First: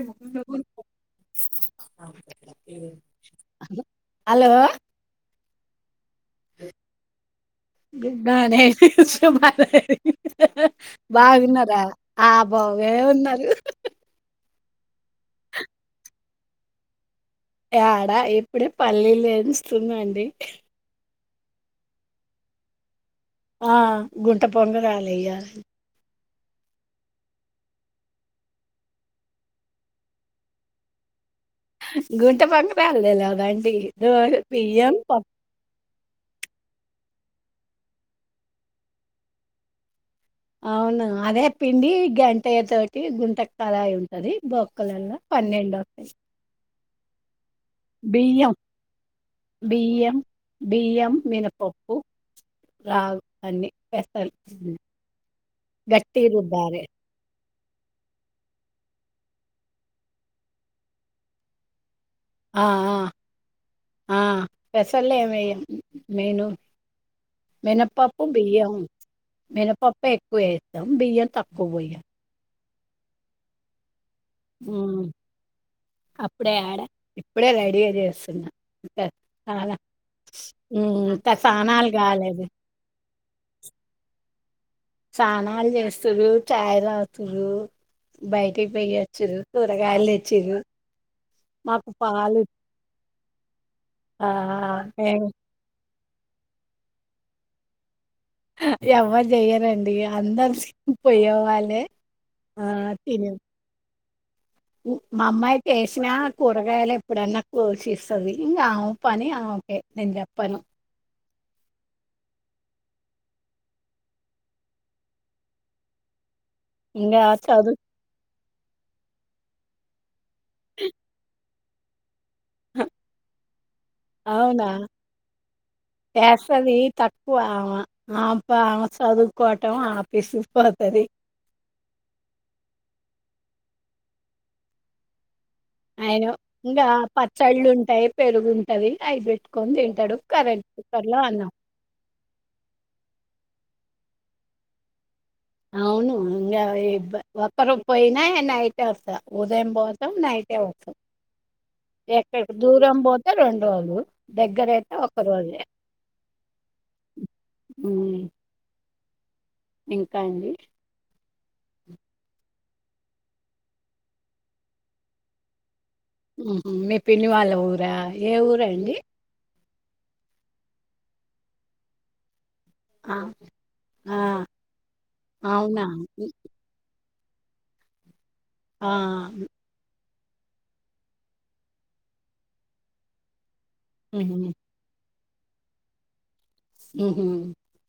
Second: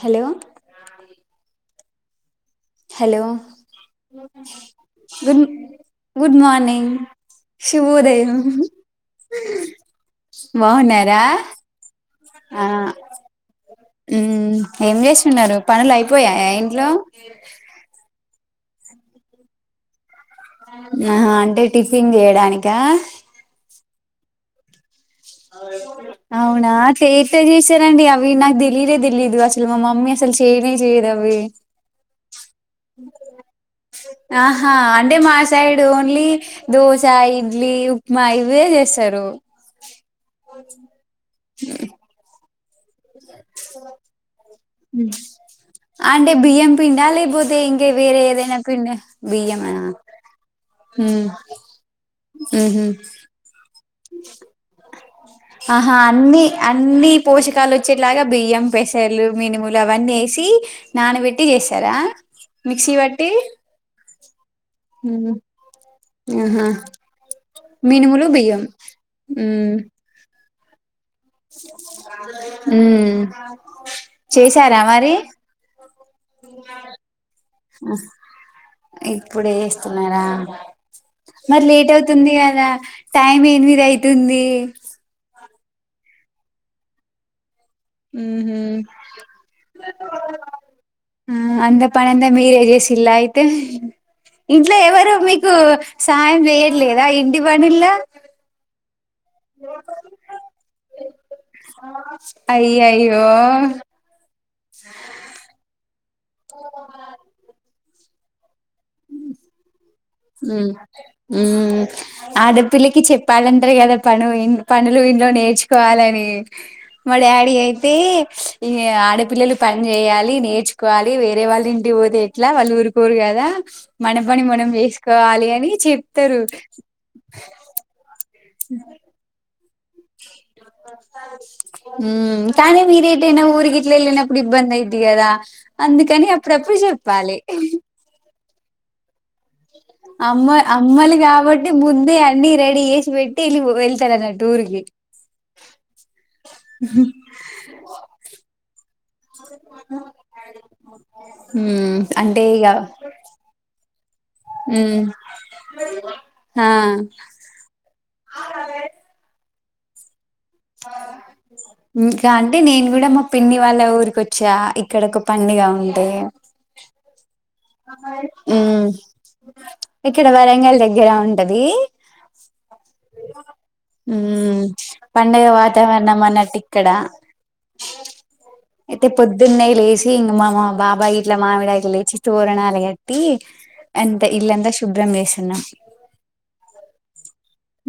Hello అే hello hello good good morning good శుభోదయం morning శుభోదయం బాగున్నారా బాగా వున్నారా ఆ బాగానే ఉన్నారు ఉ ఏం చేస్తున్నారు పనులు అయిపోయా ఇంట్లో ఎడా ఏ ఇప్పుడే పల్లీలు ఎంచుతున్న అండి ఆహా అంటే టిఫిన్ చేయడానికా ఆ గుంత పొంగనాలు [unintelligible] అవునా దెంతో చేశారండి అవి నాకు తెలియనే తెలియదు అసలు మా మమ్మీ అసలు చేయనే చేయ్యదు అవి గుంత పొంగనాలు తెల్వదా అండి ఆహా బియ్యం అంటే పప్ప మా సైడ్ ఓన్లీ దోశ ఇడ్లీ ఉప్మా ఇవే చేస్తారు అవున అదే పిండి గ లేదు గుంత కడాయి ఉంటది బోక్కలలా పన్నెండు పిండాలే ఇకే వేరే బియ్యం ఏదైనా పిండి బియ్యమ బియ్యం హు బియ్యం మినపప్పు ఉహు రాగు అన్ని పెసలు ఆహా గట్టిగ అన్ని రుబ్బాలే అన్ని పోషక మకాలు వచ్చేట్లాగా బియ్యం పెసర్లు మినుములు అవన్నీ వేసి నానబెట్టి చేస్తారా ఆ మిక్సీ పట్టి ఆ పెసల్ ఉహు ఏమి వేయం మెను ఆహా మినపాప్పు బియ్యం ఉమ్ మినపప్పే వేత్తం బియ్యం తక్కువ పొయ్యి ఊ చేశారా హ్మ్ మరి అప్పుడే యాడ ఇప్పుడే రెడీగా చేస్తున్నా ఇంకా ఇప్పుడే చాలా చేస్తున్నారా హ్మ్ ఇంకా మరి సానాలు లేట్ అవుతుంది కాలేదు కదా టైమ్ ఎనిమిద అయితుంది స్నానాలు చేస్తూర్రు చాయ్ తాగుతుర్రు ఉహు బయటికి పోయొచ్చిర్రు కూరగాయలు ఉ తెచ్చిర్రు అంత మాకు పనింతా పాలు మీరే చేసిల్ల అయితే ఆ ఇంట్లో ఎవరు మేము మీకు సాయం చెయియలేదా ఇంటి పనుల్ల హ ఎవరు చెయ్యరండి అందరు పోయే వాలే ఆ అయ్యయ్యో తిన్ మమ్మాయితే చేసినర్ కూరగాయలు ఎప్పుడన్నా కో కోచిస్తది ఇంగ ఆమె పని ఆమెకే నేను చెప్పను ఉమ్ ఉమ్ ఆడపిల్ కి చెప్పాలంటారు కదా పను పనులు ఇంట్లో నేర్చుకోవాలని ఇంగ మా డాడీ చదువు అయితే ఇ ఆడపిల్లలు పని చెయాలి న్ నేర్చుకువాలి వేరే వల్ ఇంటికి పోతే ఎట్లా వాళ్ళు ఊరుకోరు కదా మన పని అవునా మనం వేసుకోవాలి అని చెపుతరు బావ సదుకోట్ [unintelligible] ఉమ్ కానీ మీరిటైనా ఊరికి ట్లేలినప్పుడు ఇబ్బంది అయిద్ది కదా ఐ అందుకని నో అప్పుడప్పుడు ఇంకా చెప్పాలి పచ్చళ్ళు ఉంటాయి పెరుగుంటది అయిపోయ్ అమ్మ అమ్మలు కాబట్టి ముందే అన్నిీ రెడీ చేసి పెట్టి వెళిపో వెల్ త కదా టూర్ కి అవును ఇంగ ప ఒక్కరు పోయినా నైట్ వస్తా ఉదయం పోతాం నైటే వస్తాం ఉమ్ ఎక్కక్ దూరం పోతేా రెండు రోజులు ఉ దగ్గరైతే ఒక రోజే. హా ఇ కండి ఇంకా అంటే నేను కూడా మా పిన్ని వాళ్ళ ఊరికి వచ్చా ఇక్కడ ఒక పండుగ ఉంది ఉమ్ మీ పిన్ని వాళ్ళ ఊరు వ్య ఏ ఉమ్ ఊరండి ఇక్కడ వరంగల్ దగ్గర ఉంటది ఆ ఆ ఉమ్ పండగ అవునా వాతావరణం అన్నట్టు ఇక్కడ అ ఆ అయితే పొద్దున్నే లేస్ ఇంగా మా బాబాయ్ ఇట్లా మామిడాకులు తెచ్చి తోరణాలు కట్టి అంతా ఉహు ఇల్లంతా శుభ్రం చేసి అన్నా ఊహు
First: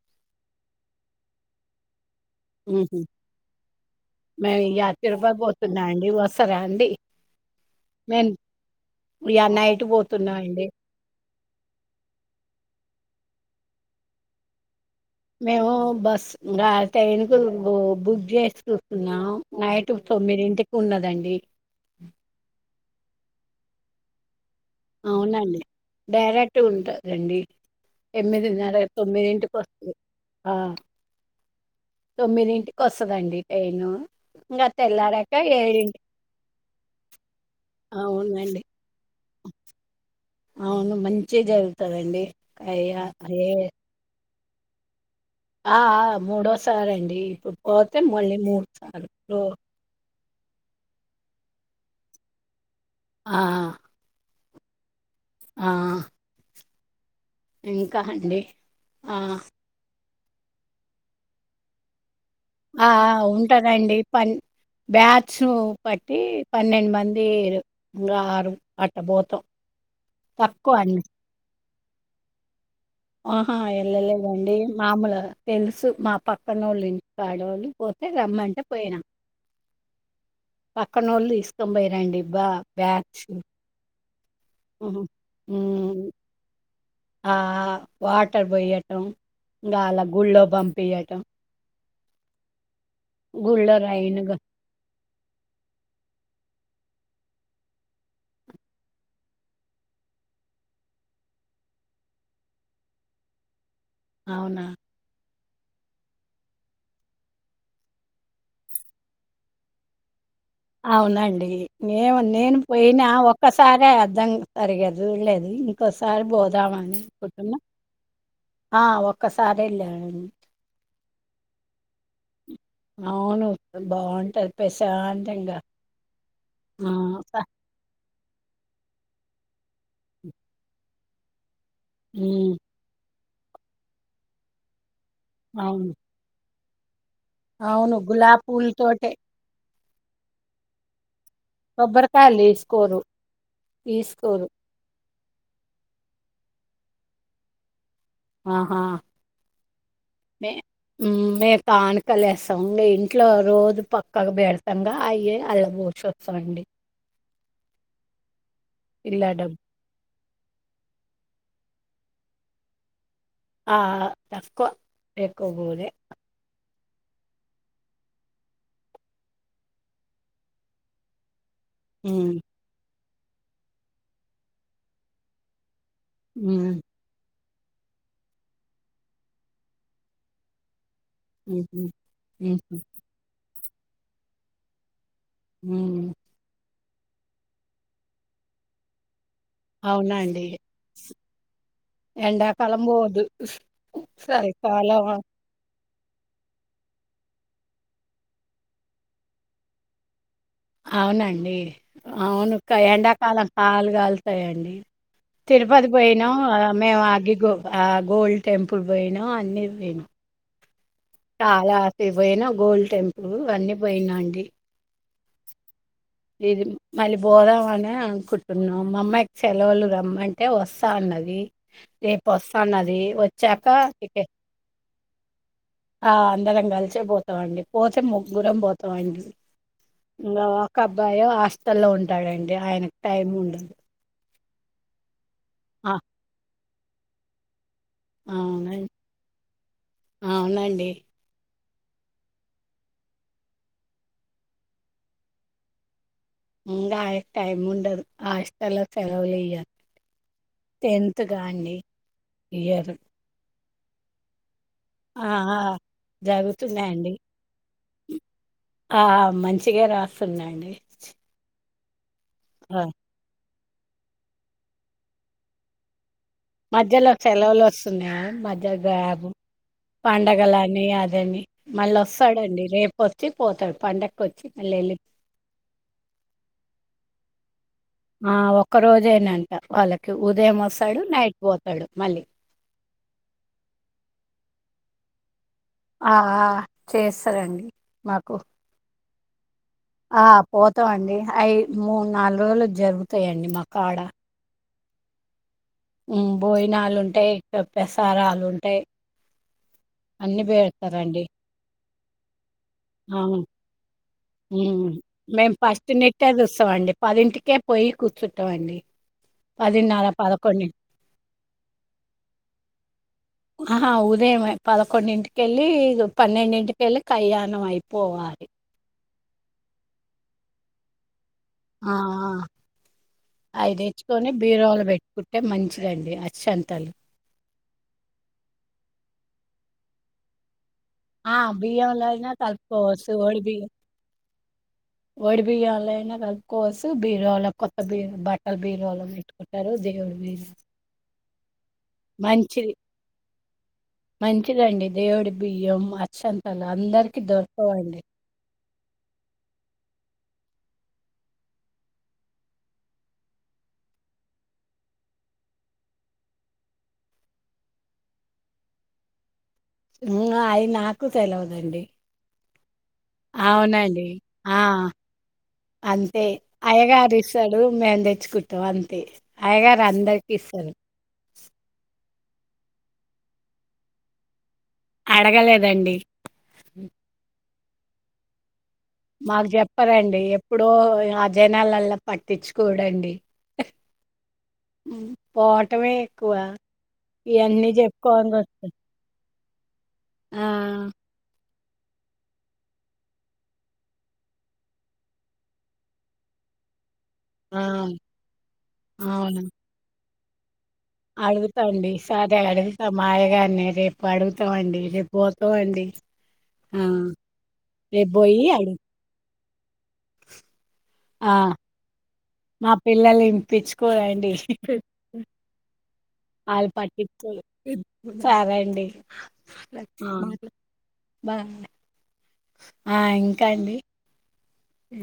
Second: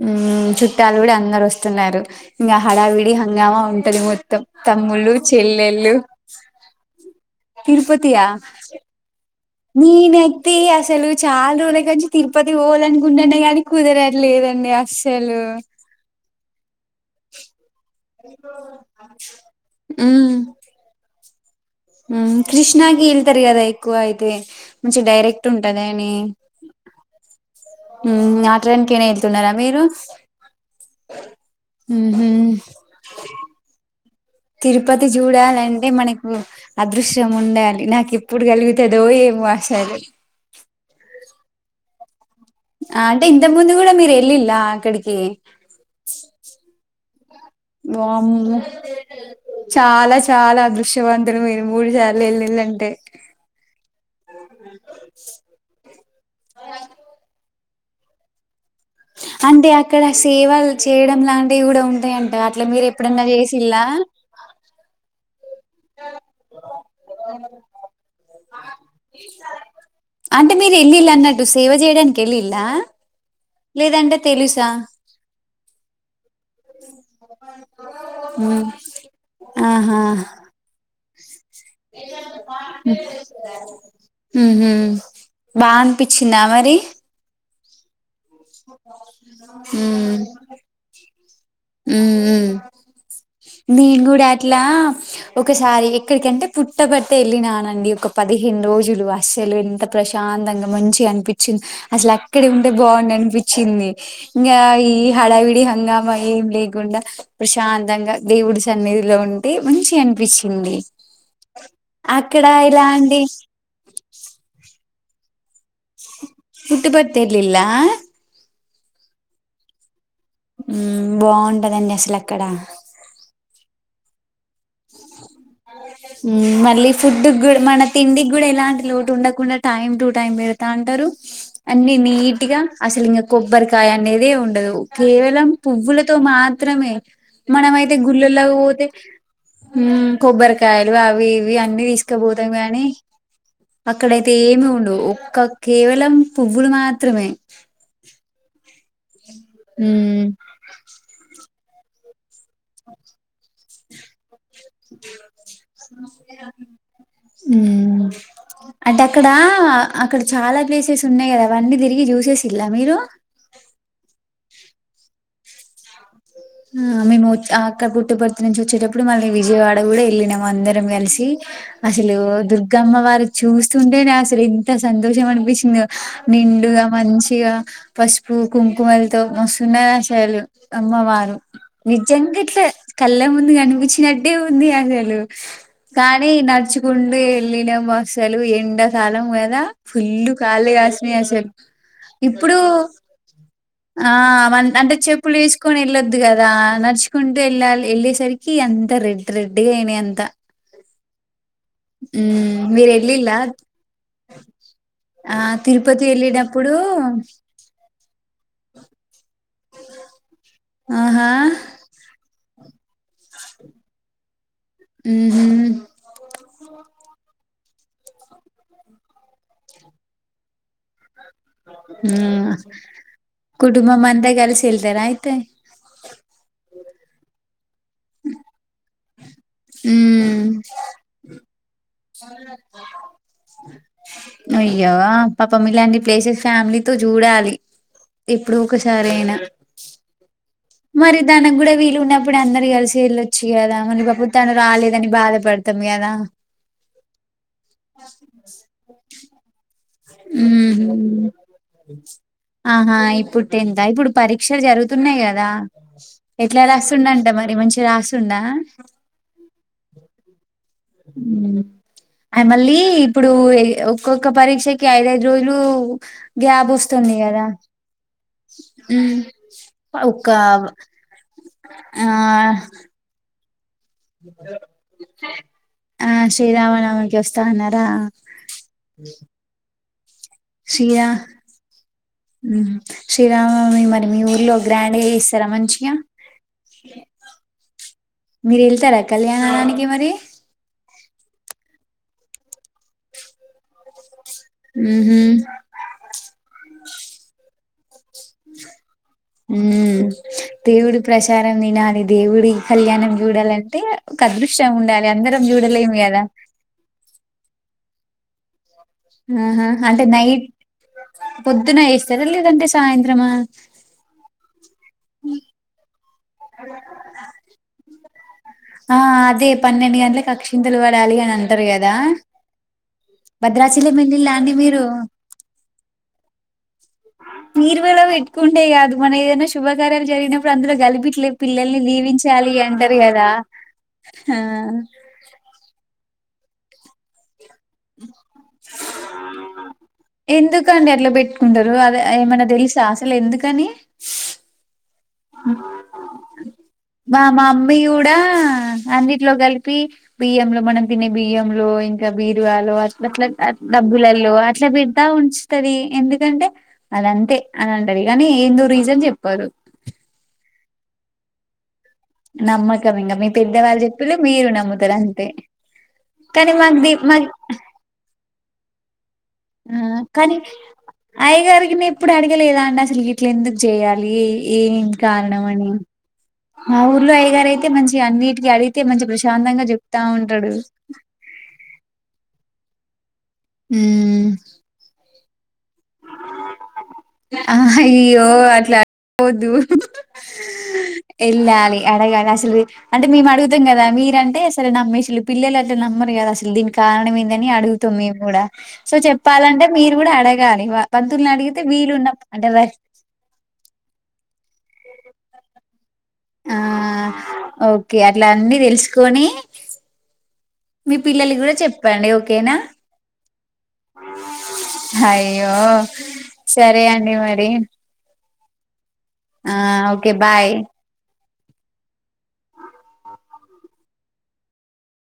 ఊ చుట్టాలు కూడా అందరు వస్తున్నారు ఇంకా ఉహు హడావిడి హంగామా ఉంటది మొత్తం మేము ఇగ తమ్ముళ్లు తిరుపతి పోతున్నా చెల్లెళ్ళు అండి వస్తారా అండి తిరుపతియా మేము ఇగ నైట్ మీ పోతున్నా నేత్తి అండి అసలు చాలా రోజుల కాచ్చి తిరుపతి పోవాలి అనుకుంటున్నా గానీ కుదరట్లేదండి అస్సలు మేము బస్ రా ట్రైన్ కు బు బుక్ చేసి చూస్తున్నాం నైట్ తొమ్మిదింటికి ఉన్నదండి ఊహు క్రిష్ నాకి వెళ్తారు ఎక్కువ అయితే మంచి డైరెక్ట్ అవునండి ఉంటదని డైరెక్ట్ ఉంటందండి ఉమ్ ఆ ఎనిమిదిన్నర ట్రైన్ కేనా వెళ్తున్నారా తొమ్మిదింటికి మీరు వస్తుంది ఆ ఉహు తొమ్మిదింటికి వస్తుదండి ట్రైను ఇంగ తిరుపతి తెల్లారాక ఏడింటి చూడాలంటే మనకు అదృశ్యం ఉండాలి నాకు ఎప్పుడు అవునండి కలుగుతదో ఏంమో వ అసలు అవును మంచి జరు జరుగుతాదండి ఆ అంటే ఇంత ముందు కూడా మీరు వెళ్లి ల లా అక్కడికి ఆ! ఆ! మూడోసారండి. ఇప్పుడు పోతే కి మళ్ళీ వామ్మో సార్లు. చాలా చాలా అ దృశ్యవంతూ ఇద్దరు మీరు మూడు సార్లు వెళ్ళిల్లు అంటే ఆ అ [unintelligible] ఆ ఇంకా అండి ఆ! అంటే అక్కడ సేవలు చేయడం లాంటివి కూడా ఉంటాయి ఆ ట అట్లా మీరు ఎప్పుడన్నా చేసిల్లా బ్యా శు పట్టి పన్నెండు మంది ఆరు అటు పోతాం అంటే మీరు తక్కువ అన్న వెళ్ళిల్లు అన్నట్టు సేవ చేయడానికి వెళ్ళిలా ఆహా వెళ్ళలేదండి మామూలు తెలుసు మా పక్కన ఓళ్ళు ఇంటి ఆడఓళ్ళు పోతే ఉమ్. రమ్మంటే పోయినా ఆహా ఆ పక్కన ఓళ్ళు తిసు తొంభై రెండు బా బ్యాచ్ హ్మ్ హు బా అనిపించిందా మరి ఆ వాటర్ పోయటం ఇంకా అలా మ్మ్ గుళ్ళో పంపియటం మ్మ్ మ్మ్ గుళ్ళో నేను రైన్ కూడా గ- అట్లా ఒకసారి ఎక్కడికంటే పుట్టబట్టే వెళ్ళినానండి ఒక పదిహేను రోజులు అసలు ఎంత ప్రశాంతంగా మంచి అనిపించింది అసలు అక్కడ ఉంటే బాగుంది అనిపించింది. ఇంగ అవునా ఈ హడావి డి హంగామా ఏం లేకుండా ప్రశాంతంగా దేవుడు సన్నిధిలో ఉంటే మంచిగ అనిపిస్ అవునండి నేను నేను ఎలా పోయినా అండి ఒక్కసారే అర్థం జరిగేది అది వెళ్లే అది పుట్ పర్తిర్లిలా ఆ ఒక్కసారి వెళ్ళనండి మ్మ్ బాగుంటదండి అసలు అక్కడ అవును వ బాగుంటయి మ్మ్ మళ్ళీ ఆ ఫుడ్ స- కూడా మన తిండి కూడా ఎలాంటి లోటు ఉండకుండా టైమ్ టు టైమ్ పెడతా అంటారు అన్నీ ఉమ్ నీట్గా అసలింగ కొబ్బరికాయ అనేది ఉండదు కేవలం అవును పువ్వులతో మాత్ త్రమే మనము అయితే అవును గులాబీ గుళ్ళల్లోకి పోతే పూలతోటే మ్మ్ కొబ్బరికాయలు అవి ఇవి ఇవి అన్ని కొబ్బరికాయలు తీసుకపోతాం గాని తీసుకోరు అక్కడయితే తీసుకోరు ఏమి ఉండవు ఒక్క కేవలం పువ్వులు మాత్రమే ఆ ఆ మ్మ్ ఏ మేమ్ తాన్ కలెస్ తం మీ ఇంట్లో రోజు పక్కగా బె తంగా అయ్యే అల్ళ భుషోత్సం అండి మ్మ్ అంటే ఇల్ల అక్కడ డబ్బు అక్కడ చాలా ప్లేసెస్ ఉన్నాయి కదా అవన్నీ తిరిగి చూసే సిల్లా మీరు ఎక్కవ పోలే ఆ మేము అక్కడ పుట్టపర్తి నుంచి వచ్చేటప్పుడు మళ్ళీ విజయవాడ కూడా వెళ్ళినాము అందరం కలిసి అసలు ఓ ఉమ్ దుర్గమ్మ వారి చూస్తుంటేనే అసలు ఇంత సంతోషం అనిపించింది ఉమ్ నిండుగా మంచిగా పసుపు కుంకుమలతో మస్తు ఉన్నాయ్ అసలు అమ్మ వాళ్ ఉహు నిజం ఇట్ ఉహు కళ ముందు కని వచ్చినట్టే ఉంది ఆసలు ఉమ్ కానీ నడుచు గుండె ఎళ్ళినామ్ అసలు ఎండ కాలం గ కదా ఫుల్ అవునండి కళీగాసిన అసలు ఇప్పుడు ఎండాకాలం పోదు ఆ అంటే చలికాలం చెప్పులు వేసుకొని వెళ్ళొదు కదా నడుచుకుంటూ వెళ్ళాలి వెళ్ళేసరికి అంత రెడ్ రెడ్గా అయినాయి అంత అవునండి అవును క మీరు ఎళ్ళిల్లా ఎండాకాలం కాలుగాల్తాయిండి ఆ తిరుపతి పోయినాం ఎళ్ళినప్పుడు మేము అగ్గిగో అ గోల్ టెంపుల్ కి పోయినాం అన్నీ పోయినాం ఆహా కావాసి పోయిన గోల్డ్ టెంపుల్ అన్నీ పోయినండి ఊహూ ఇది మల్లి బోధమనే అనుకుంటున్నాం మా అమ్మాయి సెలవులు రమ్మంటే వస్తా అన్నది రేపు హ వస్తా అన్నది వచ్చాక కుటుంబం అంత టికెట్ కలిసి ఎల్లి ఇదర అయితే ఆ అందరం కలిసే పోతామండి పోతే ముగ్గురం పోతామండి హ్మ్ ఇంకా ఒక అబ్బాయి హాస్టల్లో ఉంటాడండి ఆయనకి టైం ఉండదు అయ్యో పాపం ఆ ఇలాంటి ప్లేసెస్ ఫ్యామిలీ తోచూడాలి ఏప్పుడో అవునండి ఒకసారి అయినా అవునండి మరిదాన్ని మనం కూడా వీలు ఉన్నప్పుడు అందరు కలిసి వెళ్ళొచ్చు కదా మనం పాపం తను రాలేదని బాధపడతాం కదా ఇంగ ఆ టైమ్ ఉండదు హాస్టల్ లో క తొలియారు ఉ ఇయ్యరు ఆహా ఇప్పుడు టెన్త్ ఆ ఇప్పుడు పరిక్ష పరక్ష జరుగుతున్నాయి ఆ కదా ఆ ఎట్లా జరుగుతున్నాయండి రాస్తుండంట మరి మంచి మంచిగా రాస్తుండా ఆ మంచిగా రాస్ న్నండీ మ్మ్ అ మళ్ళీ ఇప్పుడు ఒక్కొక్క పరీక్షకి ఐదఐదు రోజులు గ్యాబ్ మధ్యలో వస్తుంది కదా సెలవులు వస్తున్నాయా మధ్య మ్మ్. గ్యాప్ ఒక్క పండగల అని అదని మళ్ళీ ఆ వస్తాడండి రేపు వచ్చి పోతాడు పండగకి వచ్చి మళ్ళీ వెళ్ళి ఆ శ్రీరామనవమి వస్త [unintelligible] ఆ ఒక్క రోజేనంట వాళ్ళకి ఉదయం వస్తాడు శ్రీరా నైట్ పోతాడు మళ్ళీ శ్రీరామనవమి మరి మీ ఊర్లో గ్రాండ్ గా చేస్ ఆ చేస్తారండి మాకు కళ్యాణానిక ఆ పోతాం అండి అయి మూడు నాలుగు రోజులు జరుగుతాయండి మాకు కాడ ఉహు ఉ పోయి నాలు ఉంటాయి [unintelligible] తారాలు ఉంటాయి అన్ని [unintelligible] పెడతారండి ప్రచారం వినాది దేవుడి కళ్యాణం అవును చూడాలంటే ఒక అదృష్టం ఉండాలి అందరం మేము ఫస్ట్ చూడలేము కదా [unintelligible] చూస్తాండి పదింటికే పోయి కూర్చుంటాం అండి ఆహా అంటే నైట్ పొద్దున వేస్తేద లేదంటే సాయంత్రమా పదకొండు ఇంటికి వెళ్ళి పన్నెండింటికి వెళ్ళి కళ్యాణం అయిపోవాలి ఆ అదే పన్నెండు గంటల అక్షింతలు పడాలి అని అ ఆ అయ్యి భద్రాచలం తెచ్చుకొని వెళ్ళిలా అండి మీరు బీరువాలు పెట్టుకుంటే మంచిదండి అక్షింతలు బీరువాలో పెట్టుకుంటే కాదు మనం ఏదైనా శుభకార్యాలు జరిగినప్పుడు అందులో కలిపిట్లే ఆ పిల్లల్ని బియ్యంలో అయినా దీవించాలి అంటారు కలుపుకోవచ్చు కదా ఓడి బియ్యం ఆ కోసు బీరలం కొత్త బీరు బట్టల బీరువా లో పెట్టుకుంటారు దేవుడి బీరు ఉండదు వు అదే ఏమన్నా తెలుసా అసలు ఎందుకని మంచిదండి దేవుడి బియ్యం అక్షంతలు అందరికి మా మమ్మీ దొరకవండి గూడ అన్నిట్లో గలిపి బియ్యం లో మనం తినే బియ్యంలో ఇంకా బీరువాలో అట్లా అట్లా డబ్బులలో అట్లా పెడతా ఉంచుతది ఎందుకంటే అదంతే అని అంటది గానీ ఏందో రీజన్ చెప్పారు ఇంగో అవి నాకు తెలివదండి నమ్మకం ఇంగ మీ పెద్దవాళ్ళు అవునండి చెప్పిళ్ళు మీరు ఆ నమ్ముతారు అంతే అంతే కానీ మాకు ది అయ్యగారు మా ఇస్తాడు మేము తెచ్చుకుంటాం అంతే అయ్యాగారు అందరికి ఇస్తారు అయ్యగారికిని ఎప్పుడు అడిగలేదా అండి అసలు గిట్ల ఎందుకు చేయాలి ఏం కారణం అని అడగలేదండి మా ఊర్లో అయ్యాగారు అయి ఇగ మంచిగా అన్నిటికి అడిగి మాకు చెప్పారండి ఎప్పుడో ఆ జనాలల్ల పట్టించు కూడండి మ్మ్ పోవటమే ఎక్కువ ఇవన్నీ చెప్పుకొంగా వత్తా పోవద్దు వెళ్ళాలి అడగాలి అసలు అంటే మేము అడుగుతాం గదా మీరు అంటే అసలు నమ్మేసిళ్ళు పిల్లలు అంటే నమ్మరు గదా అసలు దీనికి కారణం ఏంది అని ఆ అడుగుతాం మేము కూడా సో చెప్పాలంటే మీరు గూడా అడ గా నివ్వ అడుగుతా అండి సరే అడుగుతా మాయగన్నే రేపు అడుగు వత్తా మండి రేపు పోతాం అండి ఆ ఓకే అట్లా పోయి అన్నీ అడు తెలుసుకొని మీ పిల్లల ఆ కూడా చెప్పండి ఓకేనా మా పిల్లలు వినిపించుకోరండి అయ్యో వాళ్ళు సరే అండి పట్టించుకోరు మరి సరే అండి ఆ ఓకే ఆ! బాయ్ బా హ ఇంకా అండి